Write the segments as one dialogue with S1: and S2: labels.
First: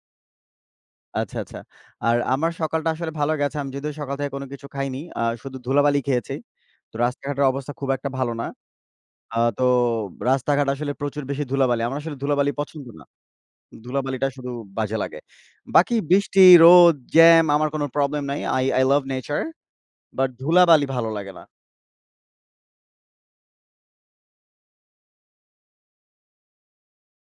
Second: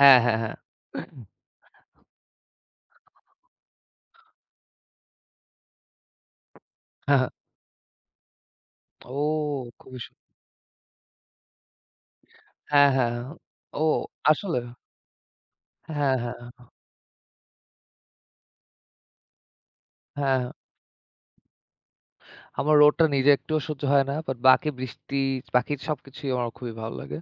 S1: হ্যাঁ, হ্যাঁ, হ্যাঁ।
S2: আচ্ছা, আচ্ছা। আর আমার সকালটা আসলে ভালো গেছে। আমি যদিও আমি সকাল থেকে কোনো কিছু খাইনি, আ শুধু ধুলাবালি খেয়েছি। তো,
S1: হ্যাঁ, হ্যাঁ।
S2: রাস্তাঘাটের অবস্থা খুব একটা ভালো না।
S1: ও
S2: আ তো
S1: খুবই সু
S2: রাস্তাঘাট আসলে প্রচুর বেশি ধুলাবালি। আমার আসলে ধুলাবালি পছন্দ
S1: হ্যাঁ,
S2: না।
S1: হ্যাঁ। ও!
S2: ধুলাবালিটা শুধু
S1: আসলেও?
S2: বাজে লাগে। বাকি
S1: হ্যাঁ, হ্যাঁ।
S2: বৃষ্টি, রোদ, জ্যাম আমার কোনো প্রবলেম নাইI I I love nature. But
S1: হ্যাঁ।
S2: ধুলাবালি ভালো লাগে না।
S1: আমার রোদটা নিজে একটুও সহ্য হয় না। বাট বাকি বৃষ্টি, বাকি সবকিছুই আমার খুবই ভালো লাগে।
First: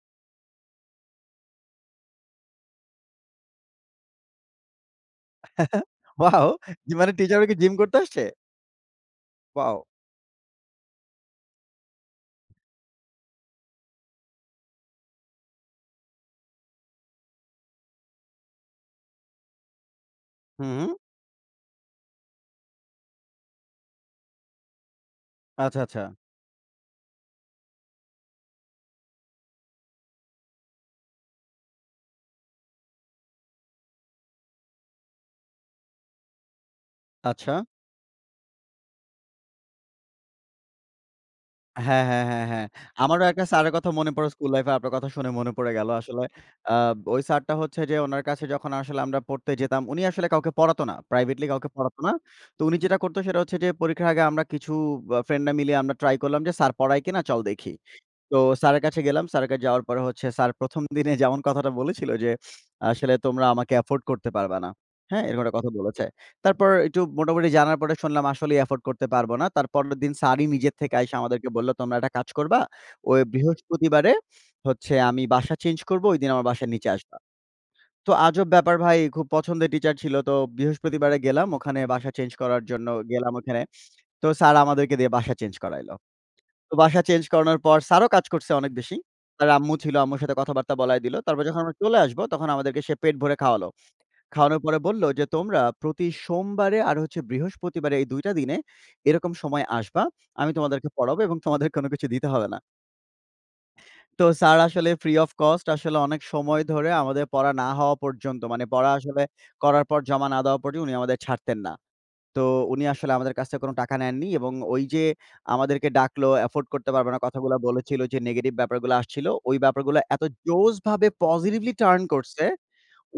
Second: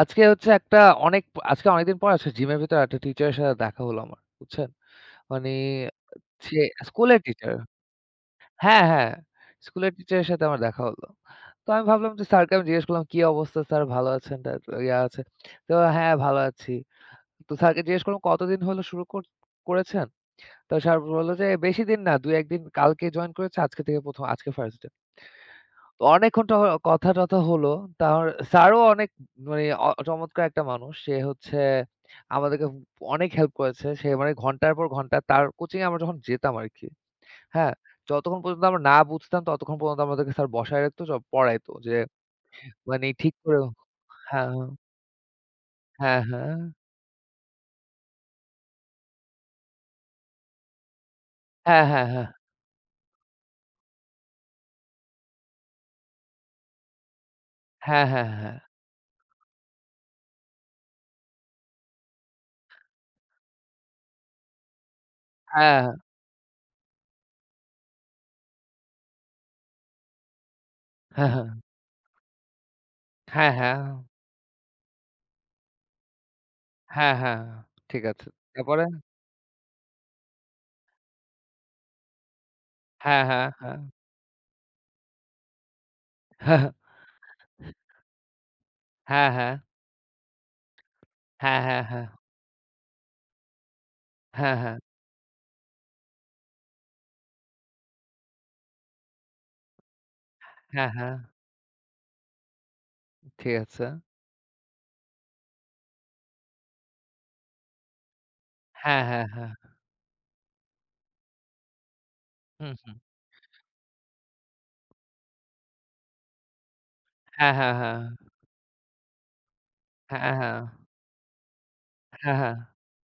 S1: আজকে হচ্ছে একটা অনেক প আজকে অনেকদিন পরে আসলে জিমের ভেতরে একটা টিচারের সাথে দেখা হলো আমার। বুঝছেন? মানে
S2: ওয়াও!
S1: সে
S2: জি মানে,
S1: স্কুলের
S2: টিচারও
S1: টিচার
S2: কি জিম করতে আসছে?
S1: হ্যাঁ, হ্যাঁ।
S2: ওয়াও!
S1: স্কুলের টিচারের সাথে আমার দেখা হলো। তো আমি ভাবলাম যে, স্যারকে আমি জিজ্ঞেস করলাম, "কি অবস্থা স্যার, ভালো আছেন?" তারপর, ইয়া আছে তো, "হ্যাঁ, ভালো আছি।" তো স্যারকে জিজ্ঞাসা করলাম, "কতদিন হল শুরু কর করেছেন?" তো
S2: হুম।
S1: স্যার বলল যে, "বেশিদিন না, ২ ১ দিন। কালকে জয়েন করেছে। আজকে থেকে ১ম আজকে 1st ডে।"
S2: আচ্ছা,
S1: তো
S2: আচ্ছা।
S1: অনেকক্ষণ ট অ কথা-টথা হলো। তার স্যারও অনেক মানে অ চমৎকার একটা মানুষ। সে হচ্ছে আমাদেরকে ব অনেক হেল্প করেছে। সে মানে ঘন্টার পর ঘন্টা তার কোচিংয়ে আমরা যখন যেতাম আরকি।
S2: আচ্ছা।
S1: হ্যাঁ, যতক্ষণ পর্যন্ত আমরা না বুঝতাম, ততক্ষণ পর্যন্ত আমাদেরকে স্যার বসায় রাখত। সব পড়াইত যে,
S2: হ্যাঁ, হ্যাঁ, হ্যাঁ, হ্যাঁ।
S1: মানে
S2: আমারও
S1: ঠিক
S2: একটা
S1: করে
S2: স্যারের কথা মনে পড়ে
S1: হ্যাঁ,
S2: স্কুল
S1: হ্যাঁ।
S2: লাইফে আপনার কথা শুনে মনে পড়ে গেল
S1: হ্যাঁ,
S2: আসলে।
S1: হ্যাঁ।
S2: আব ওই স্যারটা হচ্ছে যে, উনার কাছে যখন আসলে আমরা পড়তে যেতাম, উনি আসলে কাউকে পড়াত না, প্রাইভেটলি কাউকে
S1: হ্যাঁ,
S2: পড়াতো
S1: হ্যাঁ,
S2: না।
S1: হ্যাঁ।
S2: তো উনি যেটা করত সেটা হচ্ছে যে, পরীক্ষার আগে আমরা কিছু আ ফ্রেন্ডরা মিলিয়ে আমরা ট্রাই করলাম যে, "স্যার পড়ায় কিনা, চল দেখি।"
S1: হ্যাঁ, হ্যাঁ,
S2: তো
S1: হ্যাঁ।
S2: স্যারের কাছে গেলাম, স্যারের কাছে যাওয়ার পরে হচ্ছে স্যার ১ম দিনে যেমন কথাটা বলেছিল যে, "আসলে তোমরা আমাকে এফোর্ড করতে পারবা না।" হ্যাঁ, এরকম একটা কথা
S1: হ্যাঁ, হ্যাঁ।
S2: বলেছে। তারপর একটু মোটামুটি জানার পরে শুনলাম আসলেই এফোর্ড করতে পারবো না। তারপরের দিন স্যারই নিজের থেকে আইসা
S1: হ্যাঁ, হ্যাঁ।
S2: আমাদেরকে বলল, "তোমরা একটা কাজ করবা, ওই
S1: হ্যাঁ, হ্যাঁ।
S2: বৃহস্পতিবারে হচ্ছে আমি বাসা চেঞ্জ করব, ঐদিন আমার বাসার নিচে
S1: হ্যাঁ,
S2: আসবা।"
S1: হ্যাঁ, ঠিক
S2: তো
S1: আছে।
S2: আজব ব্যাপার
S1: এরপরে?
S2: ভাই, খুব পছন্দের টিচার ছিল। তো বৃহস্পতিবারে গেলাম। ওখানে বাসা চেঞ্জ করার জন্য
S1: হ্যাঁ,
S2: গেলাম,
S1: হ্যাঁ,
S2: ওখানে
S1: হ্যাঁ।
S2: তো স্যার আমাদেরকে দিয়ে বাসা চেঞ্জ করাইল। তো বাসা চেঞ্জ করানোর পর স্যারও কাজ করছে অনেক বেশি,
S1: হ্যাঁ,
S2: তার
S1: হ্যাঁ।
S2: আম্মু ছিল, আম্মুর সাথে কথাবার্তা বলায় দিল। তারপর যখন
S1: হ্যাঁ,
S2: আমরা
S1: হ্যাঁ,
S2: চলে
S1: হ্যাঁ।
S2: আসব, তখন আমাদেরকে সে পেট ভরে খাওয়ালো।
S1: হ্যাঁ,
S2: খাওয়ানোর
S1: হ্যাঁ।
S2: পরে বলল যে, "তোমরা প্রতি সোমবারে আর হচ্ছে বৃহস্পতিবারে এই ২ টা দিনে এরকম সময় আসবা, আমি তোমাদেরকে
S1: হ্যাঁ, হ্যাঁ।
S2: পড়াবো এবং তোমাদের কোনো কিছু দিতে হবে না।"
S1: ঠিক আছে।
S2: তো স্যার আসলে ফ্রি অফ কস্ট আসলে অনেক সময় ধরে আমাদের পড়া না হওয়া পর্যন্ত, মানে পড়া
S1: হ্যাঁ,
S2: আসলে
S1: হ্যাঁ, হ্যাঁ।
S2: করার পর জমা না দেওয়া পর্যন্ত উনি আমাদের ছাড়তেন না। তো
S1: হু,
S2: উনি
S1: হু।
S2: আসলে আমাদের কাছ থেকে কোনো টাকা নেননি এবং ওইযে আমাদেরকে ডাকলো, এফোর্ড করতে পারবে না
S1: হ্যাঁ,
S2: কথাগুলা
S1: হ্যাঁ, হ্যাঁ।
S2: বলেছিল, যে নেগেটিভ ব্যাপারগুলা আসছিল, ওই ব্যাপারগুলা
S1: হ্যাঁ,
S2: এত
S1: হ্যাঁ।
S2: জোশভাবে পজিটিভলি টার্ন
S1: হ্যাঁ,
S2: করছে,
S1: হ্যাঁ।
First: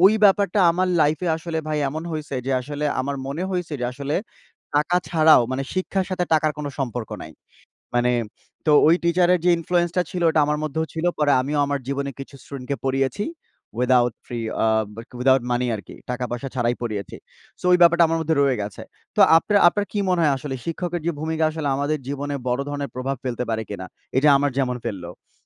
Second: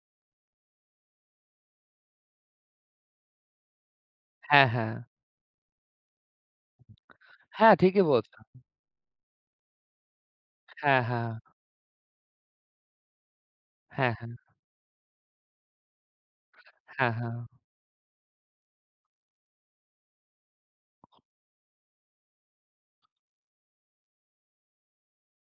S2: ওই ব্যাপারটা আমার লাইফে আসলে ভাই এমন হইছে যে, আসলে আমার মনে হইছে যে আসলে
S1: হ্যাঁ,
S2: টাকা
S1: হ্যাঁ।
S2: ছাড়াও মানে শিক্ষার সাথে টাকার কোনো সম্পর্ক নাই।
S1: হ্যাঁ, ঠিকই
S2: মানে
S1: বলছেন।
S2: তো ওই টিচারের যে ইনফ্লুয়েন্সটা ছিল ওটা আমার মধ্যেও
S1: হ্যাঁ,
S2: ছিল। পরে
S1: হ্যাঁ।
S2: আমিও আমার জীবনে কিছু স্টুডেন্ট কে পড়িয়েছি। উইথআউট
S1: হ্যাঁ, হ্যাঁ।
S2: ফ্রি আ উইথআউট মানি আরকি টাকা-পয়সা ছাড়াই
S1: হ্যাঁ,
S2: পড়িয়েছি।
S1: হ্যাঁ।
S2: সো ওই ব্যাপারটা আমার মধ্যে রয়ে গেছে। তো আপনার আপনার কি মনে হয় আসলে শিক্ষকের যে ভূমিকা আসলে আমাদের জীবনে বড় ধরনের প্রভাব ফেলতে পারে কিনা? এইযে আমার যেমন ফেলল?